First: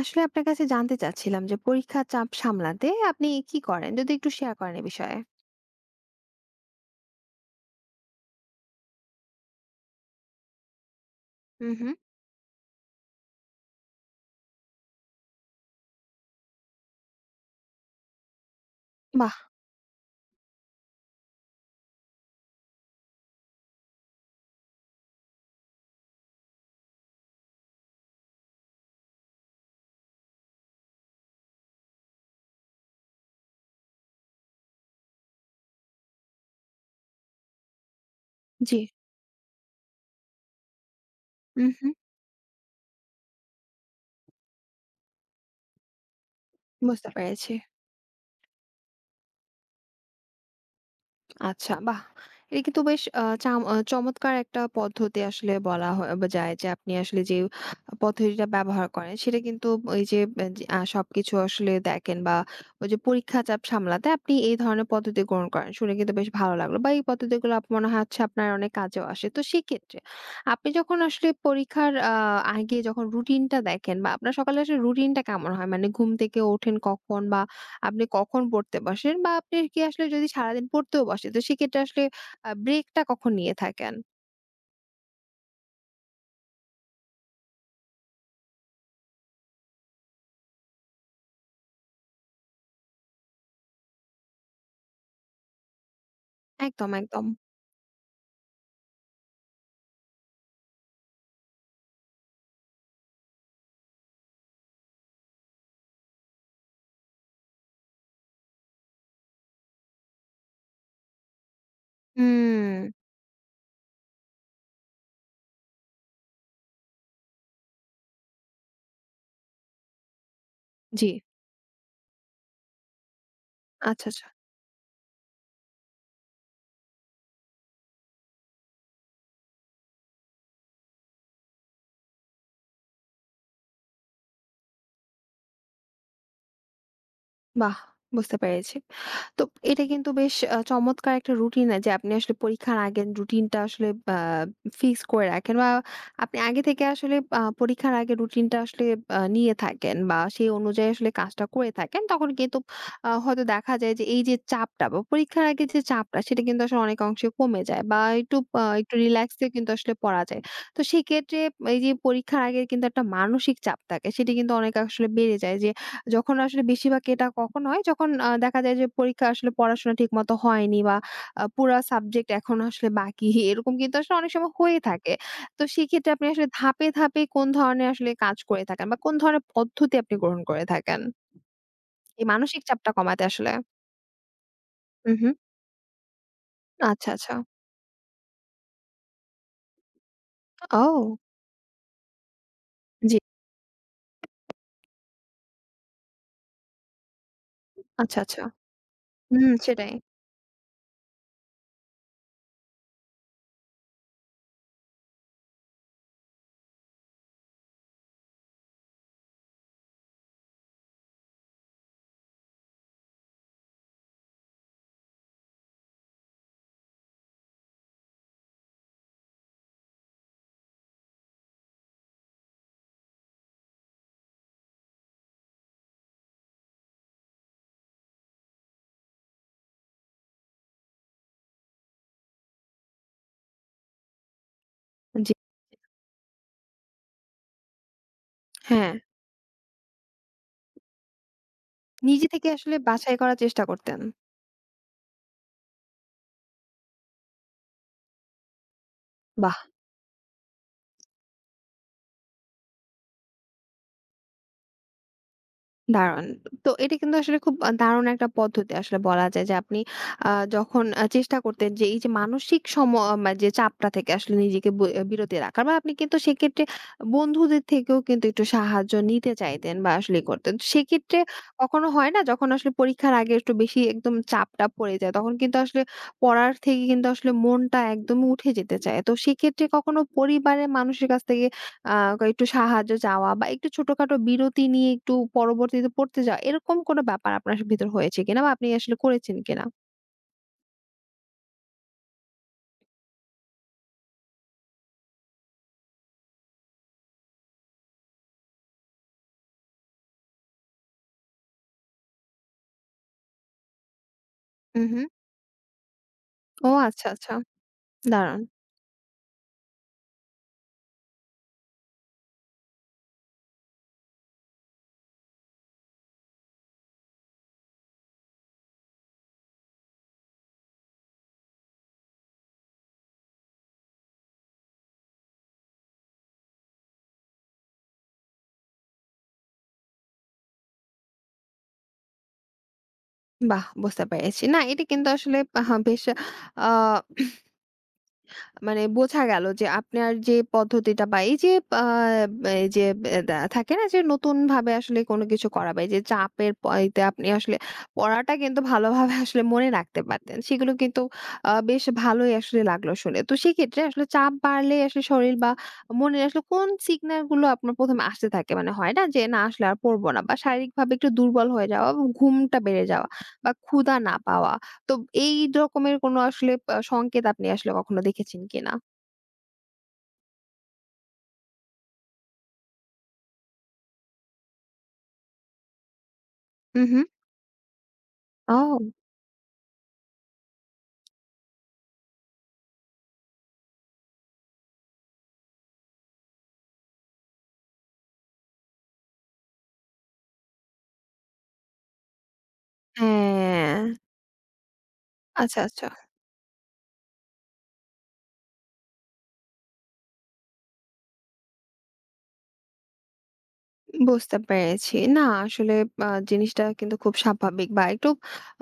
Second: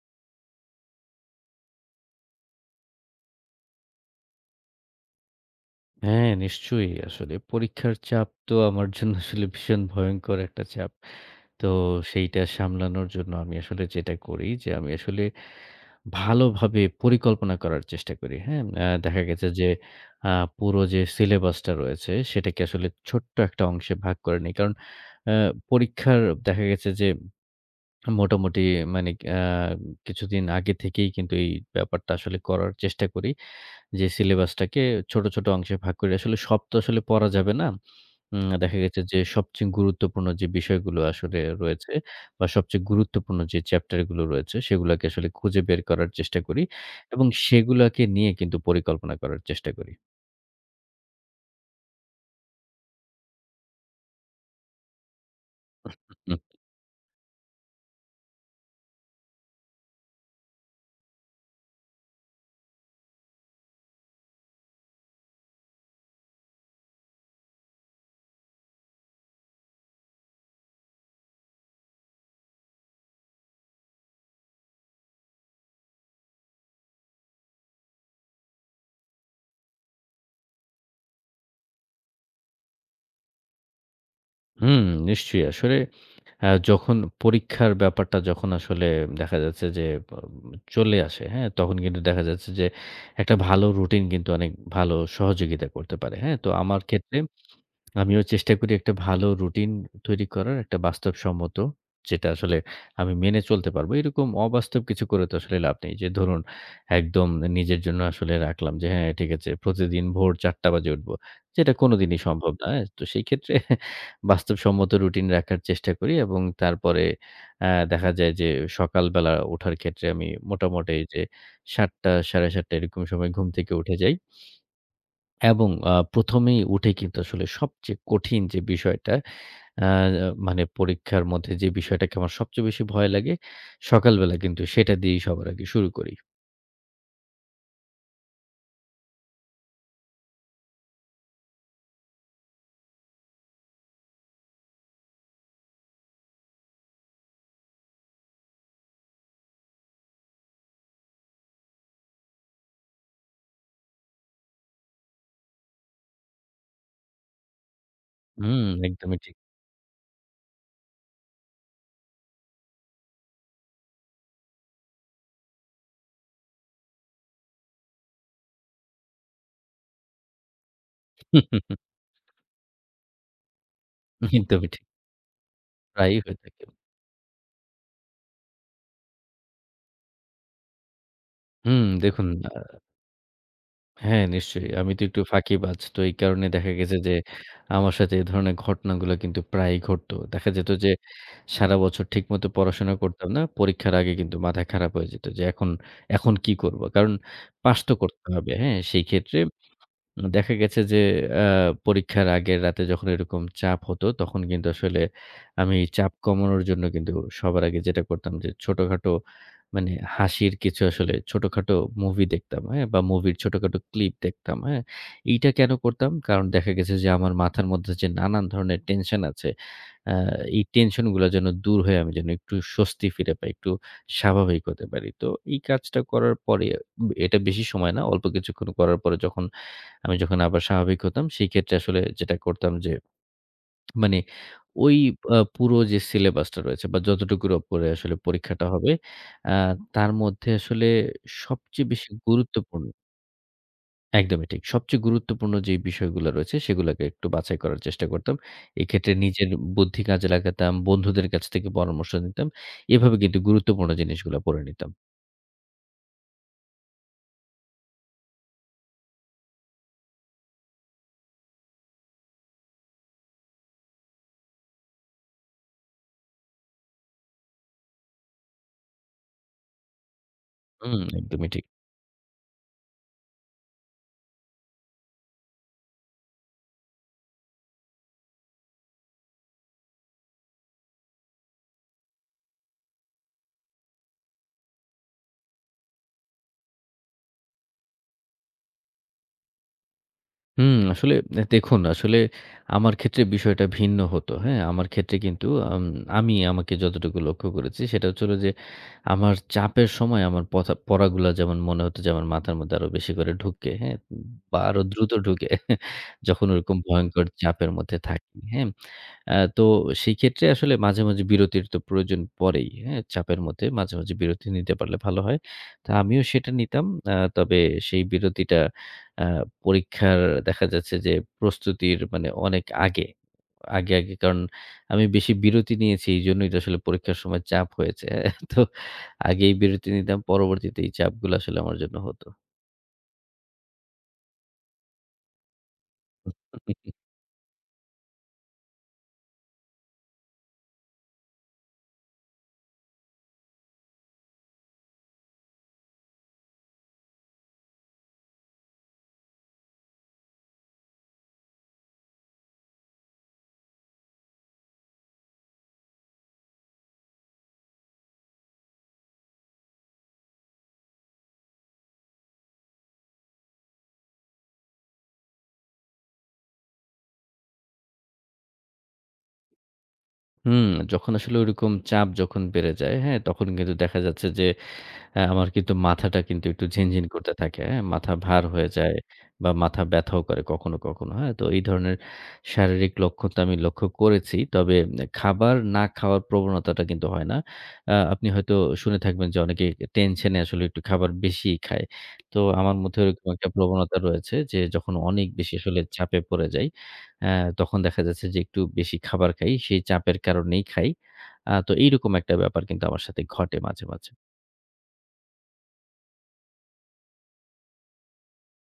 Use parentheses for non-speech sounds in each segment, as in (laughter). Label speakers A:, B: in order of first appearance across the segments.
A: আসলে আপনার কাছে জানতে চাচ্ছিলাম যে পরীক্ষার চাপ সামলাতে আপনি কি করেন? যদি একটু শেয়ার করেন এ বিষয়ে।
B: হ্যাঁ, নিশ্চয়ই। আসলে পরীক্ষার চাপ তো আমার জন্য আসলে ভীষণ ভয়ংকর একটা চাপ।
A: হু,
B: তো
A: হু।
B: সেইটা সামলানোর জন্য আমি আসলে যেটা করি যে, আমি আসলে ভালোভাবে পরিকল্পনা করার চেষ্টা করি। হ্যাঁ? দেখা
A: বাহ!
B: গেছে যে আ পুরো যে সিলেবাসটা রয়েছে সেটাকে আসলে ছোট্ট একটা অংশে ভাগ করে নিই। কারণ আ পরীক্ষার দেখা গেছে যে মোটামুটি মানে আ কিছুদিন আগে থেকেই কিন্তু এই ব্যাপারটা আসলে করার চেষ্টা করি। যে সিলেবাসটাকে ছোট, ছোট অংশে ভাগ করে আসলে সব তো আসলে পড়া যাবে না। দেখা
A: জি।
B: গেছে যে সবচেয়ে গুরুত্বপূর্ণ যে বিষয়গুলো আসলে রয়েছে
A: উহু,
B: বা সবচেয়ে গুরুত্বপূর্ণ যে চ্যাপ্টার গুলো রয়েছে সেগুলাকে আসলে খুঁজে বের করার চেষ্টা করি
A: বুঝতে
B: এবং
A: পেরেছি।
B: সেগুলাকে নিয়ে কিন্তু পরিকল্পনা করার চেষ্টা করি।
A: আচ্ছা, বাহ! এটা কিন্তু বেশ আ চাম আ চমৎকার একটা পদ্ধতি আসলে বলা হয় বা
B: হুম,
A: যায় যে আপনি আসলে যে পদ্ধতিটা ব্যবহার করেন সেটা কিন্তু ওই যে এ যে সবকিছু আসলে দেখেন, বা ওই যে পরীক্ষা চাপ সামলাতে আপনি এই ধরনের পদ্ধতি গ্রহণ করেন। শুনে কিন্তু বেশ ভালো লাগলো, বা এই পদ্ধতিগুলো মনে হয় হচ্ছে আপনার অনেক কাজেও আসে। তো সেক্ষেত্রে আপনি যখন আসলে পরীক্ষার আগে যখন রুটিনটা দেখেন, বা আপনার সকালে আসলে রুটিনটা কেমন হয়? মানে ঘুম থেকে ওঠেন কখন, বা আপনি কখন পড়তে বসেন, বা আপনি কি আসলে যদি সারাদিন পড়তেও বসে, তো সেক্ষেত্রে আসলে ব্রেকটা কখন নিয়ে থাকেন?
B: হুম, নিশ্চয়ই। আসলে যখন পরীক্ষার ব্যাপারটা যখন আসলে দেখা যাচ্ছে যে বা চলে আসে, হ্যাঁ? তখন কিন্তু দেখা যাচ্ছে যে একটা ভালো রুটিন কিন্তু অনেক ভালো সহযোগিতা করতে পারে, হ্যাঁ? তো আমার
A: একদম,
B: ক্ষেত্রে
A: একদম।
B: আমিও চেষ্টা করি একটা ভালো রুটিন তৈরি করার, একটা বাস্তবসম্মত যেটা আসলে আমি মেনে চলতে পারবো। এরকম অবাস্তব কিছু করে তো আসলে লাভ নেই। যে ধরুন একদম নিজের জন্য আসলে রাখলাম যে হ্যাঁ, ঠিক আছে প্রতিদিন ভোর ৪:০০ বাজে উঠবো। যেটা কোনোদিনই সম্ভব
A: হুম,
B: না। হ্যাঁ, তো সেই ক্ষেত্রে (laughs) বাস্তবসম্মত রুটিন রাখার চেষ্টা করি এবং তারপরে আ দেখা যায় যে সকালবেলা ওঠার ক্ষেত্রে আমি মোটামুটি
A: জি।
B: যে ৭:০০ ৭:৩০ এরকম সময় ঘুম থেকে উঠে
A: আচ্ছা,
B: যাই।
A: আচ্ছা।
B: এবং ১ম এই উঠে কিন্তু আসলে সবচেয়ে কঠিন যে বিষয়টা আ মানে পরীক্ষার মধ্যে যে বিষয়টাকে আমার সবচেয়ে বেশি ভয় লাগে, সকালবেলা কিন্তু সেটা দিয়েই সবার আগে শুরু করি।
A: বাহ! বুঝতে পেরেছি। তো এটা কিন্তু বেশ চমৎকার একটা রুটিন যে আপনি আসলে পরীক্ষার আগের রুটিনটা আসলে আ ফিক্স করে রাখেন, বা আপনি আগে থেকে আসলে পরীক্ষার আগে রুটিনটা আসলে নিয়ে থাকেন, বা সেই অনুযায়ী আসলে কাজটা করে থাকেন। তখন কিন্তু হয়তো দেখা যায় যে এই যে চাপটা বা পরীক্ষার আগে যে চাপটা সেটা কিন্তু আসলে অনেক অংশে কমে যায়, বা
B: হুম,
A: একটু
B: একদমই ঠিক।
A: রিল্যাক্সে কিন্তু আসলে পড়া যায়। তো সেক্ষেত্রে এই যে পরীক্ষার আগে কিন্তু একটা মানসিক চাপ থাকে, সেটি কিন্তু অনেক আসলে বেড়ে যায় যে যখন আসলে বেশিরভাগ এটা কখন হয়? যখন দেখা যায় যে পরীক্ষা আসলে পড়াশোনা ঠিকমতো হয়নি, বা পুরা
B: (laughs)
A: সাবজেক্ট এখনো আসলে বাকি (laughs) এরকম কিন্তু আসলে অনেক সময়
B: একদমই
A: হয়ে
B: ঠিক।
A: থাকে। তো সেক্ষেত্রে
B: প্রায়ই
A: আপনি
B: হয়ে
A: আসলে
B: থাকে।
A: ধাপে, ধাপে কোন ধরনের আসলে কাজ করে থাকেন বা কোন ধরনের পদ্ধতি আপনি গ্রহণ করে থাকেন?
B: হুম,
A: এই
B: দেখুন।
A: মানসিক চাপটা কমাতে আসলে?
B: হ্যাঁ, নিশ্চয়ই। আমি তো
A: হুম,
B: একটু
A: হুম।
B: ফাঁকিবাজ। তো এই কারণে দেখা গেছে
A: আচ্ছা,
B: যে
A: আচ্ছা।
B: আমার সাথে এই ধরনের ঘটনাগুলো কিন্তু প্রায়ই ঘটতো। দেখা যেত যে
A: ও!
B: সারা বছর ঠিকমতো পড়াশোনা
A: জি।
B: করতাম না। পরীক্ষার আগে কিন্তু মাথা খারাপ হয়ে যেত যে এখন, এখন কি করব? কারণ পাস তো
A: আচ্ছা,
B: করতে
A: আচ্ছা।
B: হবে। হ্যাঁ? সেই ক্ষেত্রে
A: হুম, সেটাই।
B: দেখা গেছে যে আ পরীক্ষার আগের রাতে যখন এরকম চাপ হতো, তখন কিন্তু আসলে আমি চাপ কমানোর জন্য কিন্তু সবার আগে যেটা করতাম যে ছোটখাটো মানে হাসির কিছু আসলে ছোটখাটো মুভি দেখতাম, হ্যাঁ? বা মুভির ছোটখাটো ক্লিপ দেখতাম, হ্যাঁ? এইটা কেন করতাম? কারণ দেখা গেছে যে আমার মাথার মধ্যে যে নানান ধরনের টেনশন আছে, আ এই টেনশন গুলা যেন দূর হয়ে আমি যেন একটু স্বস্তি ফিরে পাই, একটু স্বাভাবিক হতে পারি। তো এই কাজটা করার পরে, এটা বেশি সময় না, অল্প কিছুক্ষণ করার পরে যখন আমি যখন আবার স্বাভাবিক হতাম, সেই ক্ষেত্রে আসলে যেটা করতাম যে মানে ওই
A: জি।
B: পুরো যে সিলেবাসটা রয়েছে বা যতটুকুর উপরে আসলে পরীক্ষাটা হবে,
A: হ্যাঁ।
B: আ তার মধ্যে আসলে সবচেয়ে বেশি
A: নিজে থেকে আসলে
B: গুরুত্বপূর্ণ
A: বাছাই করার চেষ্টা করতেন।
B: একদমই ঠিক। সবচেয়ে গুরুত্বপূর্ণ যে বিষয়গুলো রয়েছে সেগুলোকে একটু বাছাই করার চেষ্টা করতাম। এক্ষেত্রে নিজের
A: বাহ!
B: বুদ্ধি কাজে লাগাতাম, বন্ধুদের কাছ থেকে পরামর্শ নিতাম। এভাবে কিন্তু গুরুত্বপূর্ণ জিনিসগুলো পড়ে নিতাম।
A: দারুণ। তো এটা কিন্তু আসলে খুব দারুণ একটা পদ্ধতি আসলে বলা যায় যে আপনি আ যখন চেষ্টা করতেন যে এই যে মানসিক সম মা যে চাপটা থেকে আসলে নিজেকে বিরতি রাখার, বা আপনি কিন্তু সেক্ষেত্রে বন্ধুদের থেকেও কিন্তু একটু সাহায্য নিতে চাইতেন, বা আসলে করতেন। তো
B: হুম,
A: সেক্ষেত্রে
B: একদমই ঠিক।
A: কখনো হয় না যখন আসলে পরীক্ষার আগে একটু বেশি একদম চাপটা পড়ে যায়, তখন কিন্তু আসলে পড়ার থেকে কিন্তু আসলে মনটা একদম উঠে যেতে চায়। তো সেক্ষেত্রে কখনো পরিবারের মানুষের কাছ থেকে আ একটু সাহায্য চাওয়া, বা একটু ছোটখাটো বিরতি নিয়ে একটু পরবর্তীতে পড়তে যাওয়া, এরকম কোনো ব্যাপার আপনার ভিতর হয়েছে কিনা বা আপনি আসলে করেছেন কিনা?
B: হুম, আসলে দেখুন, আসলে আমার ক্ষেত্রে বিষয়টা ভিন্ন হতো। হ্যাঁ? আমার ক্ষেত্রে কিন্তু আম আমি আমাকে যতটুকু লক্ষ্য করেছি সেটা হচ্ছে হলো যে, আমার চাপের সময় আমার পথা পড়াগুলা যেমন মনে হতো যে আমার মাথার মধ্যে আরো বেশি করে ঢুকে, হ্যাঁ? বা আরো
A: হুম, হুম।
B: দ্রুত ঢুকে (laughs) যখন
A: ও
B: ওরকম
A: আচ্ছা,
B: ভয়ংকর
A: আচ্ছা।
B: চাপের মধ্যে থাকি,
A: দারুণ!
B: হ্যাঁ? তো সেই ক্ষেত্রে আসলে মাঝে, মাঝে বিরতির তো প্রয়োজন পড়েই, হ্যাঁ? চাপের মধ্যে মাঝে, মাঝে বিরতি নিতে পারলে ভালো হয়। তো আমিও সেটা নিতাম। তবে সেই বিরতিটা আ পরীক্ষার দেখা যাচ্ছে যে প্রস্তুতির মানে অনেক আগে, আগে, আগে কারণ আমি বেশি বিরতি নিয়েছি এইজন্যই তো আসলে পরীক্ষার সময় চাপ হয়েছে। (laughs) তো আগেই বিরতি নিতাম পরবর্তীতে এই চাপগুলো আসলে আমার জন্য হতো।
A: বাহ! বুঝতে পেরেছি। না, এটা কিন্তু আসলে আহা বেশ আ মানে বোঝা গেল যে আপনার যে পদ্ধতিটা বা এই যে আ এই যে এ দা থাকে না যে নতুন ভাবে আসলে কোনো কিছু করা, বা এই যে চাপের প ইতে আপনি আসলে পড়াটা কিন্তু ভালোভাবে আসলে মনে রাখতে পারতেন। সেগুলো কিন্তু বেশ ভালোই আসলে লাগলো শুনে। তো সেক্ষেত্রে আসলে চাপ বাড়লে আসলে শরীর বা মনে আসলে কোন সিগন্যাল গুলো আপনার ১ম এ আসতে থাকে? মানে হয় না যে না আসলে আর পড়বো না বা শারীরিকভাবে একটু দুর্বল হয়ে যাওয়া, বা ঘুমটা বেড়ে যাওয়া, বা ক্ষুধা না পাওয়া। তো এই রকমের কোনো আসলে সংকেত আপনি আসলে কখনো দেখেছেন কিনা?
B: হুম, যখন আসলে ওইরকম চাপ যখন বেড়ে যায়, হ্যাঁ? তখন কিন্তু দেখা যাচ্ছে যে হ্যাঁ, আমার কিন্তু মাথাটা কিন্তু একটু
A: হু, হু।
B: ঝিনঝিন করতে থাকে, হ্যাঁ? মাথা ভার হয়ে
A: ও!
B: যায় বা মাথা ব্যথাও করে কখনো, কখনো, হ্যাঁ? তো এই ধরনের শারীরিক লক্ষণ তো আমি লক্ষ্য করেছি। তবে খাবার না খাওয়ার প্রবণতাটা কিন্তু হয় না। আপনি হয়তো শুনে থাকবেন যে অনেকে টেনশন এ আসলে একটু খাবার বেশিই খায়। তো আমার মধ্যে ওরকম একটা
A: হ্যাঁ।
B: প্রবণতা রয়েছে যে যখন অনেক বেশি
A: আচ্ছা,
B: আসলে
A: আচ্ছা।
B: চাপে পড়ে যাই, অ্যা তখন দেখা যাচ্ছে যে একটু বেশি খাবার খাই। সেই চাপের কারণেই খাই। তো এইরকম একটা ব্যাপার কিন্তু আমার সাথে ঘটে মাঝে, মাঝে।
A: বুঝতে পেরেছি। না আসলে জিনিসটা কিন্তু খুব স্বাভাবিক বা একটু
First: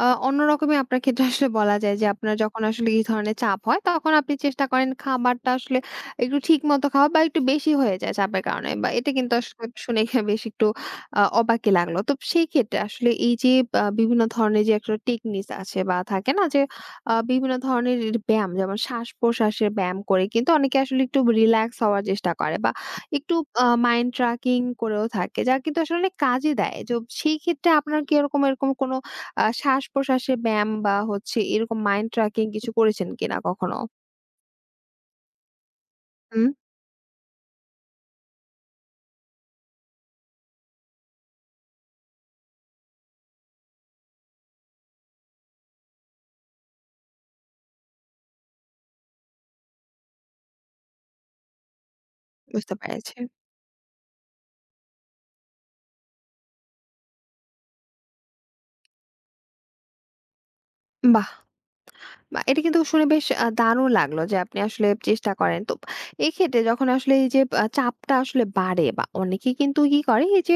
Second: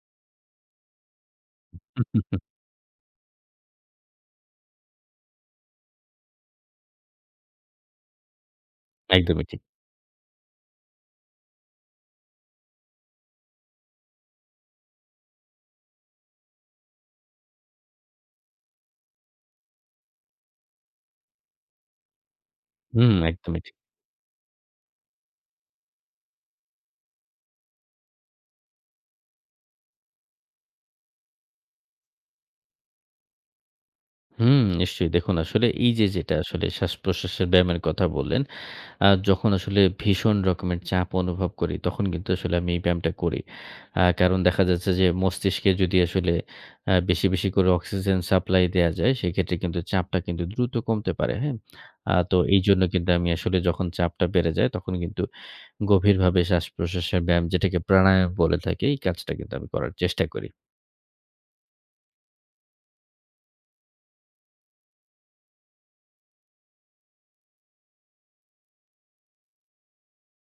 A: অন্যরকমই আপনার ক্ষেত্রে আসলে বলা যায় যে আপনার যখন আসলে এই ধরনের চাপ হয়, তখন আপনি চেষ্টা করেন খাবারটা আসলে একটু ঠিকমতো খাওয়া বা একটু বেশি হয়ে যায় চাপের কারণে, বা এটা কিন্তু
B: একদমই ঠিক।
A: আসলে শুনে (laughs) বেশ একটু অবাকই লাগলো। তো সেই ক্ষেত্রে আসলে এই যে বিভিন্ন ধরনের যে একটা টেকনিকস আছে বা থাকে না যে বিভিন্ন ধরনের ব্যায়াম, যেমন শ্বাস-প্রশ্বাসের ব্যায়াম করে কিন্তু অনেকে আসলে একটু রিল্যাক্স হওয়ার চেষ্টা করে, বা
B: হুম,
A: একটু
B: একদমই ঠিক।
A: মাইন্ড ট্র্যাকিং করেও থাকে। যা কিন্তু আসলে অনেক কাজে দেয়। তো সেই ক্ষেত্রে আপনার কি এরকম, এরকম কোনো শ্বাস-প্রশ্বাসের ব্যায়াম বা হচ্ছে এরকম মাইন্ড ট্র্যাকিং কিছু করেছেন কিনা কখনো?
B: হুম, নিশ্চয়ই। দেখুন আসলে এই যে যেটা
A: হুম।
B: আসলে শ্বাসপ্রশ্বাসের ব্যায়ামের কথা বললেন, যখন আসলে ভীষণ রকমের চাপ অনুভব করি তখন কিন্তু আসলে আমি এই ব্যায়ামটা করি। কারণ দেখা যাচ্ছে যে মস্তিষ্কে যদি আসলে বেশি, বেশি করে অক্সিজেন সাপ্লাই দেয়া যায় সেক্ষেত্রে কিন্তু চাপটা কিন্তু দ্রুত কমতে পারে, হ্যাঁ? তো
A: বুঝতে
B: এইজন্য কিন্তু
A: পেরেছি।
B: আমি আসলে যখন চাপটা বেড়ে যায় তখন কিন্তু গভীরভাবে শ্বাসপ্রশ্বাসের ব্যায়াম যেটাকে প্রাণায়াম বলে থাকি এই কাজটা কিন্তু আমি করার চেষ্টা করি।
A: বাহ! বা এটা কিন্তু শুনে বেশ দারুণ লাগলো যে আপনি আসলে চেষ্টা করেন। তো এক্ষেত্রে যখন আসলে এই যে চাপটা আসলে বাড়ে বা অনেকেই কিন্তু কি করে এই যে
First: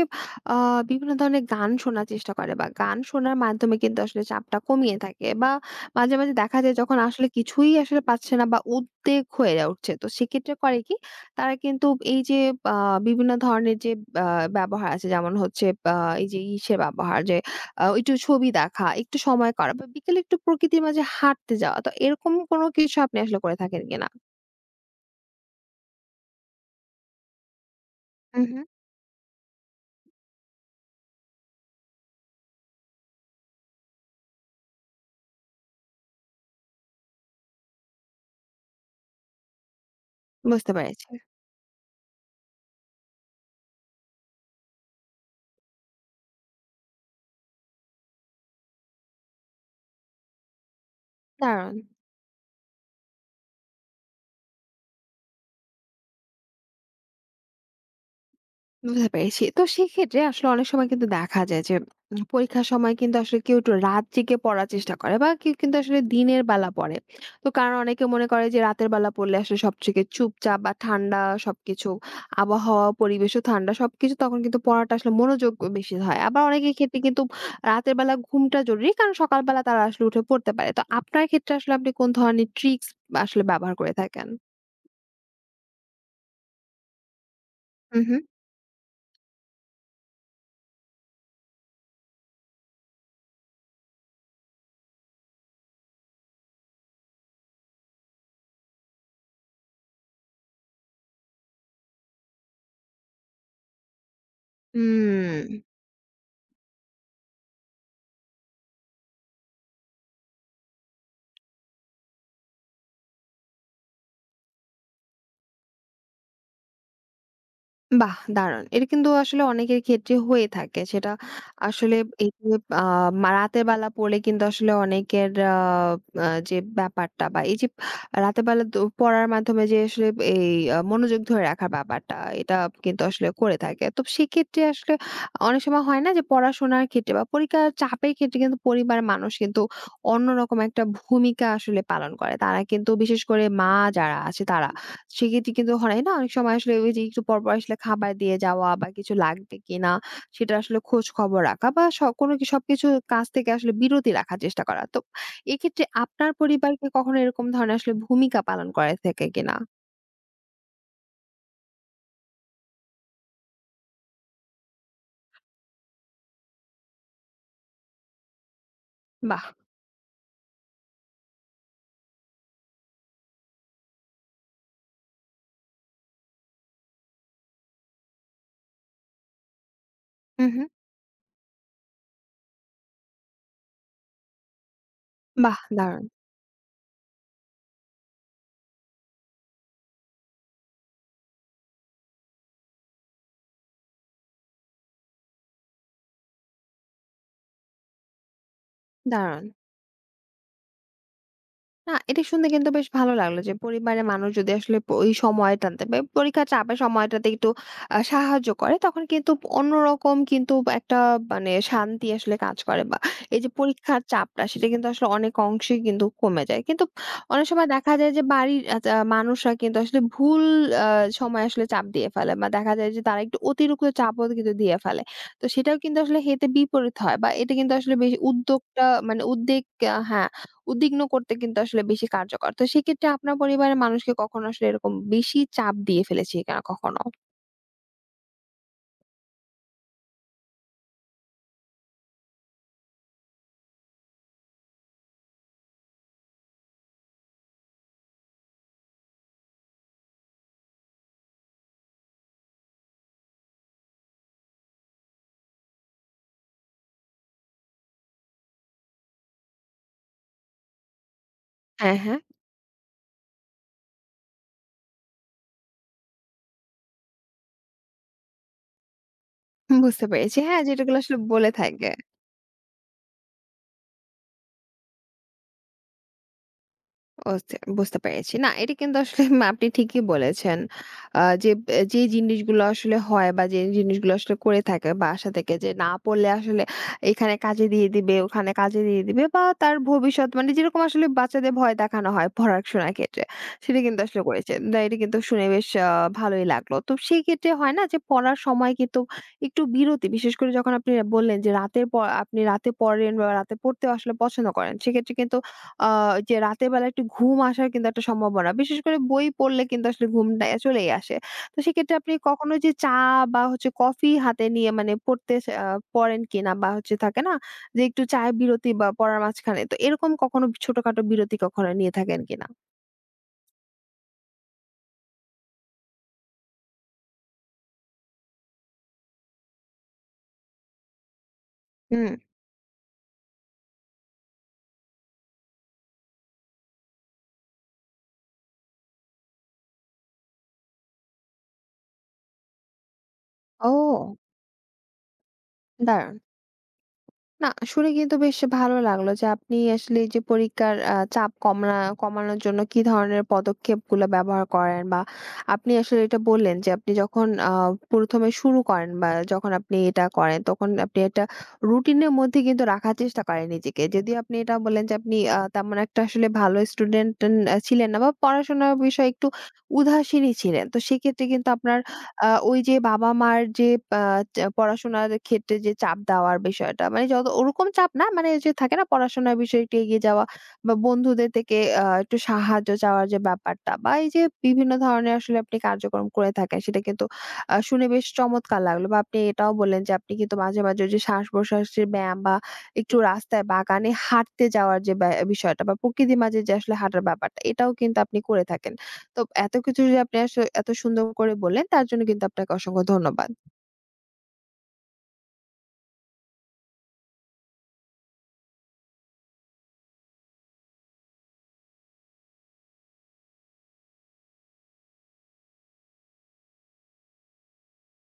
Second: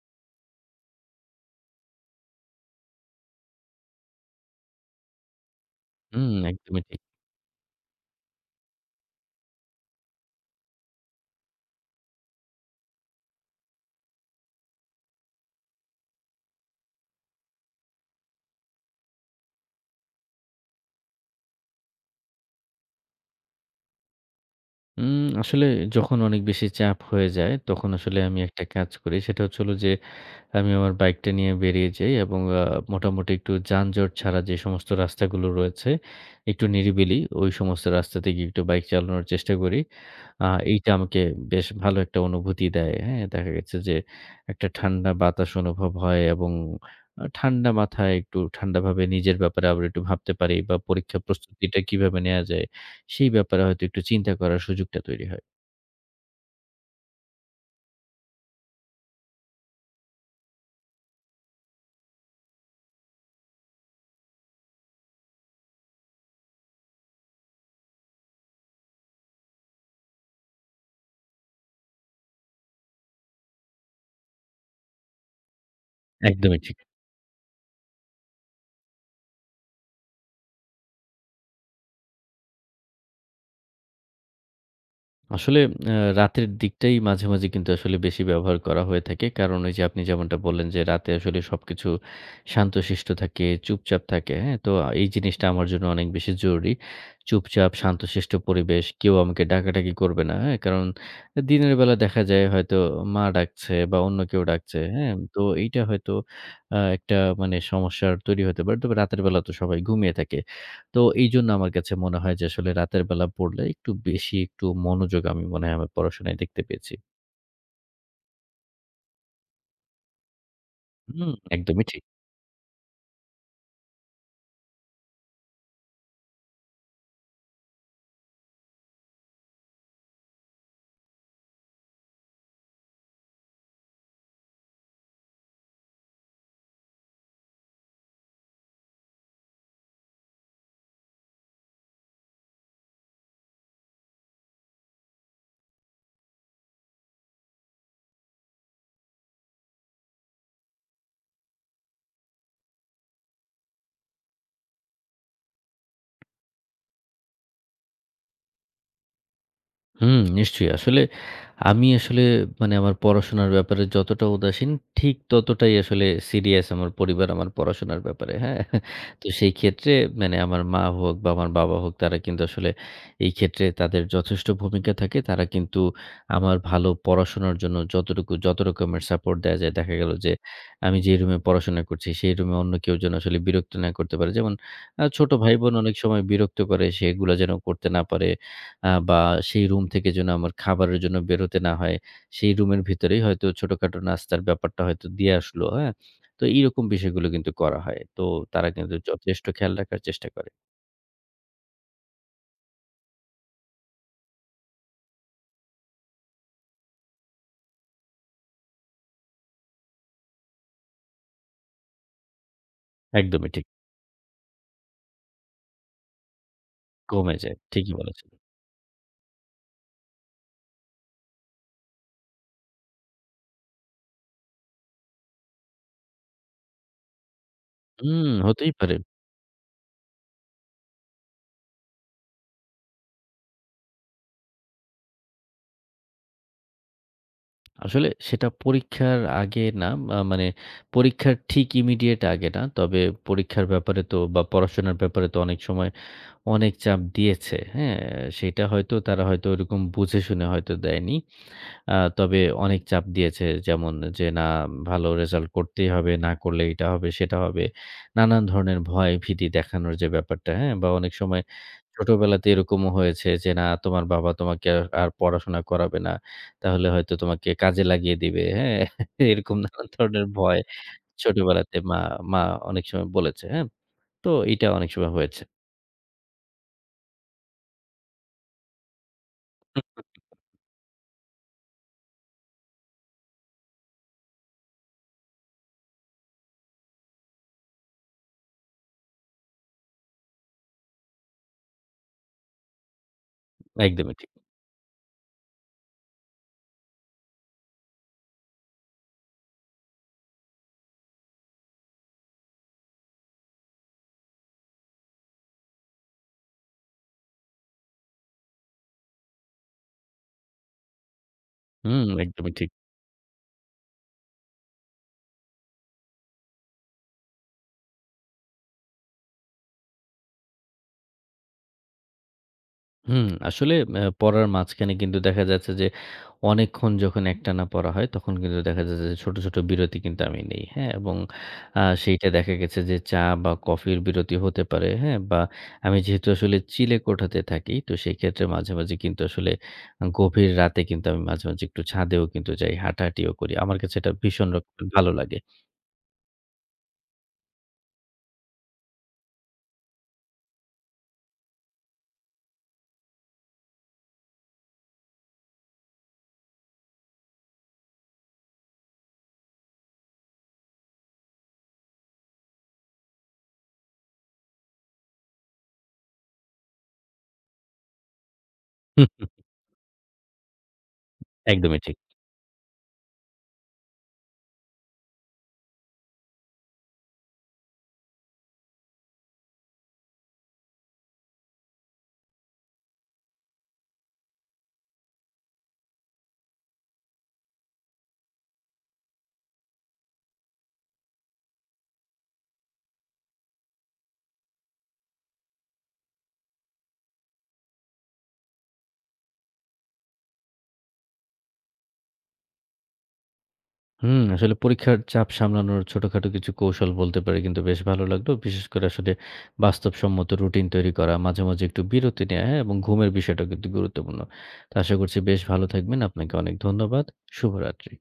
A: আ বিভিন্ন ধরনের গান শোনার চেষ্টা করে, বা গান শোনার মাধ্যমে কিন্তু আসলে চাপটা কমিয়ে থাকে, বা মাঝে, মাঝে
B: হুম,
A: দেখা যায়
B: একদমই
A: যখন
B: ঠিক।
A: আসলে কিছুই আসলে পাচ্ছে না বা উদ্বেগ হয়ে উঠছে। তো সেক্ষেত্রে করে কি তারা কিন্তু এই যে আ বিভিন্ন ধরনের যে আ ব্যবহার আছে, যেমন হচ্ছে আ এই যে ইসের ব্যবহার যে একটু ছবি দেখা, একটু সময় কারা, বা বিকেলে একটু প্রকৃতির মাঝে হাঁটতে যাওয়া। তো এরকম কোনো কিছু আপনি আসলে করে থাকেন কিনা?
B: উম আসলে যখন অনেক বেশি চাপ হয়ে যায়, তখন আসলে আমি
A: উহু।
B: একটা কাজ করি। সেটা হচ্ছে হলো যে, আমি আমার বাইকটা নিয়ে বেরিয়ে যাই এবং মোটামুটি একটু যানজট ছাড়া যে সমস্ত রাস্তাগুলো রয়েছে, একটু নিরিবিলি ওই সমস্ত রাস্তাতে গিয়ে একটু বাইক চালানোর চেষ্টা করি। আ
A: বুঝতে
B: এইটা
A: পেরেছি।
B: আমাকে বেশ ভালো একটা অনুভূতি দেয়। হ্যাঁ? দেখা গেছে যে একটা ঠান্ডা বাতাস অনুভব হয় এবং ঠান্ডা মাথায় একটু ঠান্ডাভাবে নিজের ব্যাপারে আবার একটু ভাবতে পারি বা পরীক্ষার
A: দারুণ!
B: প্রস্তুতিটা কিভাবে নেয়া যায়, সেই ব্যাপারে হয়তো একটু চিন্তা করার সুযোগটা তৈরি হয়।
A: বুঝতে পেরেছি। তো সেক্ষেত্রে আসলে অনেক সময় কিন্তু দেখা যায় যে পরীক্ষার সময় কিন্তু আসলে কেউ একটু রাত জেগে পড়ার চেষ্টা করে, বা কেউ কিন্তু আসলে দিনের বেলা পড়ে। তো কারণ অনেকে মনে করে যে রাতের বেলা পড়লে আসলে সবথেকে চুপচাপ বা ঠান্ডা সবকিছু, আবহাওয়া, পরিবেশও ঠান্ডা, সবকিছু তখন কিন্তু পড়াটা আসলে মনোযোগ বেশি হয়। আবার
B: একদমই
A: অনেকের
B: ঠিক।
A: ক্ষেত্রে কিন্তু রাতের বেলা ঘুমটা জরুরি, কারণ সকালবেলা তারা আসলে উঠে পড়তে পারে। তো আপনার ক্ষেত্রে আসলে আপনি কোন ধরনের ট্রিকস আসলে ব্যবহার করে থাকেন?
B: আসলে আ রাতের দিকটাই মাঝে, মাঝে কিন্তু আসলে
A: হু, হু।
B: বেশি ব্যবহার করা হয়ে থাকে। কারণ ওই যে আপনি যেমনটা বললেন যে রাতে আসলে সবকিছু শান্তশিষ্ট থাকে, চুপচাপ থাকে, হ্যাঁ? তো এই জিনিসটা আমার জন্য অনেক বেশি জরুরি। চুপচাপ শান্তশিষ্ট পরিবেশ, কেউ আমাকে ডাকাডাকি করবে না, হ্যাঁ? কারণ দিনের বেলা দেখা যায় হয়তো মা ডাকছে বা অন্য কেউ ডাকছে, হ্যাঁ? তো
A: উম
B: এইটা হয়তো একটা মানে সমস্যার তৈরি হতে পারে। তবে রাতের বেলা তো সবাই ঘুমিয়ে থাকে। তো এইজন্য আমার কাছে মনে হয় যে আসলে রাতের বেলা পড়লে একটু বেশি একটু মনোযোগ আমি মনে হয় আমার পড়াশোনায় দেখতে পেয়েছি।
A: বাহ! দারুণ। এটা কিন্তু আসলে অনেকের ক্ষেত্রে হয়ে থাকে। সেটা
B: হুম, একদমই
A: আসলে
B: ঠিক।
A: এই যে আ মা রাতের বেলা পড়লে কিন্তু আসলে অনেকের আ আ যে ব্যাপারটা বা এই যে রাতের বেলা তো পড়ার মাধ্যমে যে আসলে এই মনোযোগ ধরে রাখার ব্যাপারটা, এটা কিন্তু আসলে করে থাকে। তো সেক্ষেত্রে আসলে অনেক সময় হয় না যে পড়াশোনার ক্ষেত্রে বা পরীক্ষার চাপের ক্ষেত্রে কিন্তু পরিবারের মানুষ কিন্তু অন্যরকম একটা ভূমিকা আসলে পালন করে। তারা কিন্তু বিশেষ করে মা যারা আছে তারা। সেক্ষেত্রে কিন্তু হয় না অনেক সময় আসলে ওই যে একটু পরপর আসলে খাবার দিয়ে যাওয়া বা কিছু লাগবে কিনা সেটা আসলে খোঁজ খবর রাখা, বা কোনো কি সবকিছু কাজ থেকে আসলে বিরতি রাখার চেষ্টা করা। তো এক্ষেত্রে আপনার পরিবার কি কখনো এরকম ধরনের আসলে ভূমিকা পালন করে থাকে কিনা?
B: হুম, নিশ্চয়ই। আসলে আমি আসলে মানে আমার পড়াশোনার ব্যাপারে যতটা উদাসীন, ঠিক ততটাই আসলে সিরিয়াস আমার পরিবার আমার পড়াশোনার ব্যাপারে, হ্যাঁ? (laughs) তো
A: বাহ!
B: সেই ক্ষেত্রে মানে আমার মা হোক বা আমার বাবা হোক তারা কিন্তু আসলে এই ক্ষেত্রে তাদের যথেষ্ট ভূমিকা থাকে। তারা কিন্তু আমার ভালো পড়াশোনার জন্য যতটুকু যত রকমের সাপোর্ট দেয়া যায়, দেখা গেল যে
A: হু, হু।
B: আমি যে রুমে পড়াশোনা করছি সেই রুমে অন্য কেউ যেন আসলে বিরক্ত না করতে পারে। যেমন ছোট
A: বাহ!
B: ভাই-বোন অনেক
A: দারুণ,
B: সময় বিরক্ত করে সেগুলা যেন করতে না পারে। বা সেই রুম থেকে যেন আমার খাবারের জন্য বেরোতে না হয়। সেই রুমের ভিতরেই হয়তো ছোটখাটো নাস্তার ব্যাপারটা হয়তো দিয়ে আসলো, হ্যাঁ? তো এইরকম বিষয়গুলো কিন্তু করা হয়। তো তারা কিন্তু
A: দারুণ।
B: যথেষ্ট খেয়াল রাখার চেষ্টা করে।
A: না, এটা শুনে কিন্তু বেশ ভালো লাগলো যে পরিবারের মানুষ যদি আসলে ওই সময়টাতে বা পরীক্ষার চাপের সময়টাতে একটু সাহায্য করে, তখন কিন্তু অন্যরকম কিন্তু একটা মানে শান্তি আসলে কাজ করে, বা এই যে
B: একদমই ঠিক।
A: পরীক্ষার চাপটা সেটা কিন্তু আসলে অনেক অংশেই কিন্তু কমে যায়। কিন্তু
B: কমে
A: অনেক
B: যায়।
A: সময় দেখা
B: ঠিকই
A: যায় যে
B: বলেছেন।
A: বাড়ির আ চা মানুষরা কিন্তু আসলে ভুল আ সময়ে আসলে চাপ দিয়ে ফেলে, বা দেখা যায় যে তারা একটু অতিরিক্ত চাপও কিন্তু দিয়ে ফেলে। তো সেটাও কিন্তু আসলে হিতে বিপরীত হয়, বা এটা কিন্তু আসলে বেশ
B: হুম, হতেই
A: উদ্যোগটা
B: পারে।
A: মানে উদ্বেগ হ্যাঁ। উদ্বিগ্ন করতে কিন্তু আসলে বেশি কার্যকর। তো সেক্ষেত্রে আপনার পরিবারের মানুষকে কখনো আসলে এরকম বেশি চাপ দিয়ে ফেলেছে কিনা কখনো?
B: আসলে সেটা পরীক্ষার আগে না মানে পরীক্ষার ঠিক ইমিডিয়েট আগে না। তবে পরীক্ষার ব্যাপারে তো বা পড়াশোনার ব্যাপারে তো অনেক সময় অনেক চাপ দিয়েছে, হ্যাঁ? সেটা হয়তো তারা হয়তো ওরকম বুঝে শুনে হয়তো দেয়নি। তবে অনেক চাপ দিয়েছে। যেমন যে না ভালো রেজাল্ট করতেই হবে, না করলে এটা হবে, সেটা হবে। নানান ধরনের ভয়-ভীতি দেখানোর যে ব্যাপারটা, হ্যাঁ? বা অনেক সময়
A: হ্যাঁ, হ্যাঁ।
B: ছোটবেলাতে এরকমও হয়েছে যে না তোমার বাবা তোমাকে আর আর পড়াশোনা করাবে না। তাহলে হয়তো তোমাকে কাজে লাগিয়ে দিবে, হ্যাঁ? (laughs) এরকম নানান
A: বুঝতে
B: ধরনের
A: পেরেছি।
B: ভয়
A: হ্যাঁ, যেটাগুলো আসলে বলে
B: ছোটবেলাতে
A: থাকে।
B: মা মা অনেক সময় বলেছে, হ্যাঁ? তো এইটা অনেক সময় হয়েছে।
A: বুঝতে বুঝতে পেরেছি। না, এটা কিন্তু আসলে (laughs) আপনি ঠিকই বলেছেন। যে যে জিনিসগুলো আসলে হয় বা যে জিনিসগুলো আসলে করে থাকে বাসা থেকে, যে না পড়লে আসলে এখানে কাজে দিয়ে দিবে, ওখানে কাজে দিয়ে দিবে, বা তার ভবিষ্যৎ মানে যেরকম আসলে বাচ্চাদের ভয় দেখানো হয় পড়াশোনার ক্ষেত্রে, সেটা কিন্তু
B: একদমই
A: আসলে
B: ঠিক।
A: করেছে। না, এটা কিন্তু শুনে বেশ ভালোই লাগলো। তো সেই ক্ষেত্রে হয় না যে পড়ার সময় কিন্তু একটু বিরতি, বিশেষ করে যখন আপনি বললেন যে রাতের পর আপনি রাতে পড়েন বা রাতে পড়তেও আসলে পছন্দ করেন। সেক্ষেত্রে কিন্তু আ যে রাতের বেলা একটু ঘুম আসার কিন্তু একটা সম্ভাবনা। বিশেষ করে বই পড়লে কিন্তু আসলে ঘুমটা চলেই আসে। তো সেক্ষেত্রে
B: হুম,
A: আপনি কখনো
B: একদমই
A: যে
B: ঠিক।
A: চা বা হচ্ছে কফি হাতে নিয়ে মানে পড়তে সে আ পড়েন কিনা, বা হচ্ছে থাকে না যে একটু চায়ের বিরতি বা পড়ার মাঝখানে। তো এরকম কখনো ছোটখাটো বিরতি কখনো নিয়ে থাকেন কিনা?
B: হুম, আসলে পড়ার মাঝখানে কিন্তু দেখা যাচ্ছে যে অনেকক্ষণ যখন একটানা পড়া হয় তখন কিন্তু দেখা যাচ্ছে যে ছোট, ছোট বিরতি কিন্তু আমি নেই। হ্যাঁ? এবং
A: হুম।
B: সেইটা দেখা গেছে যে চা বা কফির বিরতি হতে পারে। হ্যাঁ? বা আমি যেহেতু আসলে চিলে কোঠাতে থাকি তো সেক্ষেত্রে মাঝে, মাঝে কিন্তু আসলে গভীর রাতে কিন্তু আমি মাঝে, মাঝে একটু ছাদেও কিন্তু যাই, হাঁটাহাঁটিও করি। আমার কাছে এটা
A: ও,
B: ভীষণ রকমের ভালো লাগে।
A: দারুণ! না, শুনে কিন্তু বেশ ভালো লাগলো যে আপনি আসলে এই যে পরীক্ষার চাপ কমানোর জন্য কি ধরনের পদক্ষেপগুলো ব্যবহার করেন, বা আপনি আসলে এটা বললেন যে আপনি যখন ১ম এ শুরু করেন বা যখন আপনি এটা করেন, তখন আপনি একটা রুটিনের মধ্যে কিন্তু রাখার চেষ্টা করেন নিজেকে। যদিও আপনি এটা বললেন যে আপনি তেমন একটা আসলে ভালো স্টুডেন্ট ছিলেন না বা পড়াশোনার বিষয়ে একটু
B: হুম,
A: উদাসীনই ছিলেন। তো সেক্ষেত্রে কিন্তু আপনার
B: একদমই ঠিক।
A: ওই যে বাবা-মার যে পা চা পড়াশোনার ক্ষেত্রে যে চাপ দেওয়ার বিষয়টা, মানে যত ওরকম চাপ, না মানে ওই যে থাকে না পড়াশোনার বিষয়ে একটু এগিয়ে যাওয়া, বা বন্ধুদের থেকে একটু সাহায্য চাওয়ার যে ব্যাপারটা, বা এই যে বিভিন্ন ধরনের আসলে আপনি কার্যক্রম করে থাকেন, সেটা কিন্তু শুনে বেশ চমৎকার লাগলো, বা আপনি এটাও বললেন যে আপনি কিন্তু মাঝে, মাঝে ওই যে শ্বাস-প্রশ্বাসের ব্যায়াম, বা একটু রাস্তায় বাগানে হাঁটতে যাওয়ার যে বিষয়টা, বা প্রকৃতির মাঝে যে আসলে হাঁটার ব্যাপারটা, এটাও কিন্তু আপনি করে থাকেন। তো এত কিছু যে আপনি এত সুন্দর করে বললেন, তার জন্য কিন্তু আপনাকে অসংখ্য ধন্যবাদ।
B: হুম, আসলে পরীক্ষার চাপ সামলানোর ছোটখাটো কিছু কৌশল বলতে পারি কিন্তু বেশ ভালো লাগলো। বিশেষ করে আসলে বাস্তবসম্মত রুটিন তৈরি করা, মাঝে, মাঝে একটু বিরতি নেয়া হ্যাঁ? এবং ঘুমের বিষয়টাও কিন্তু গুরুত্বপূর্ণ। তো আশা করছি বেশ ভালো থাকবেন। আপনাকে অনেক ধন্যবাদ। শুভরাত্রি।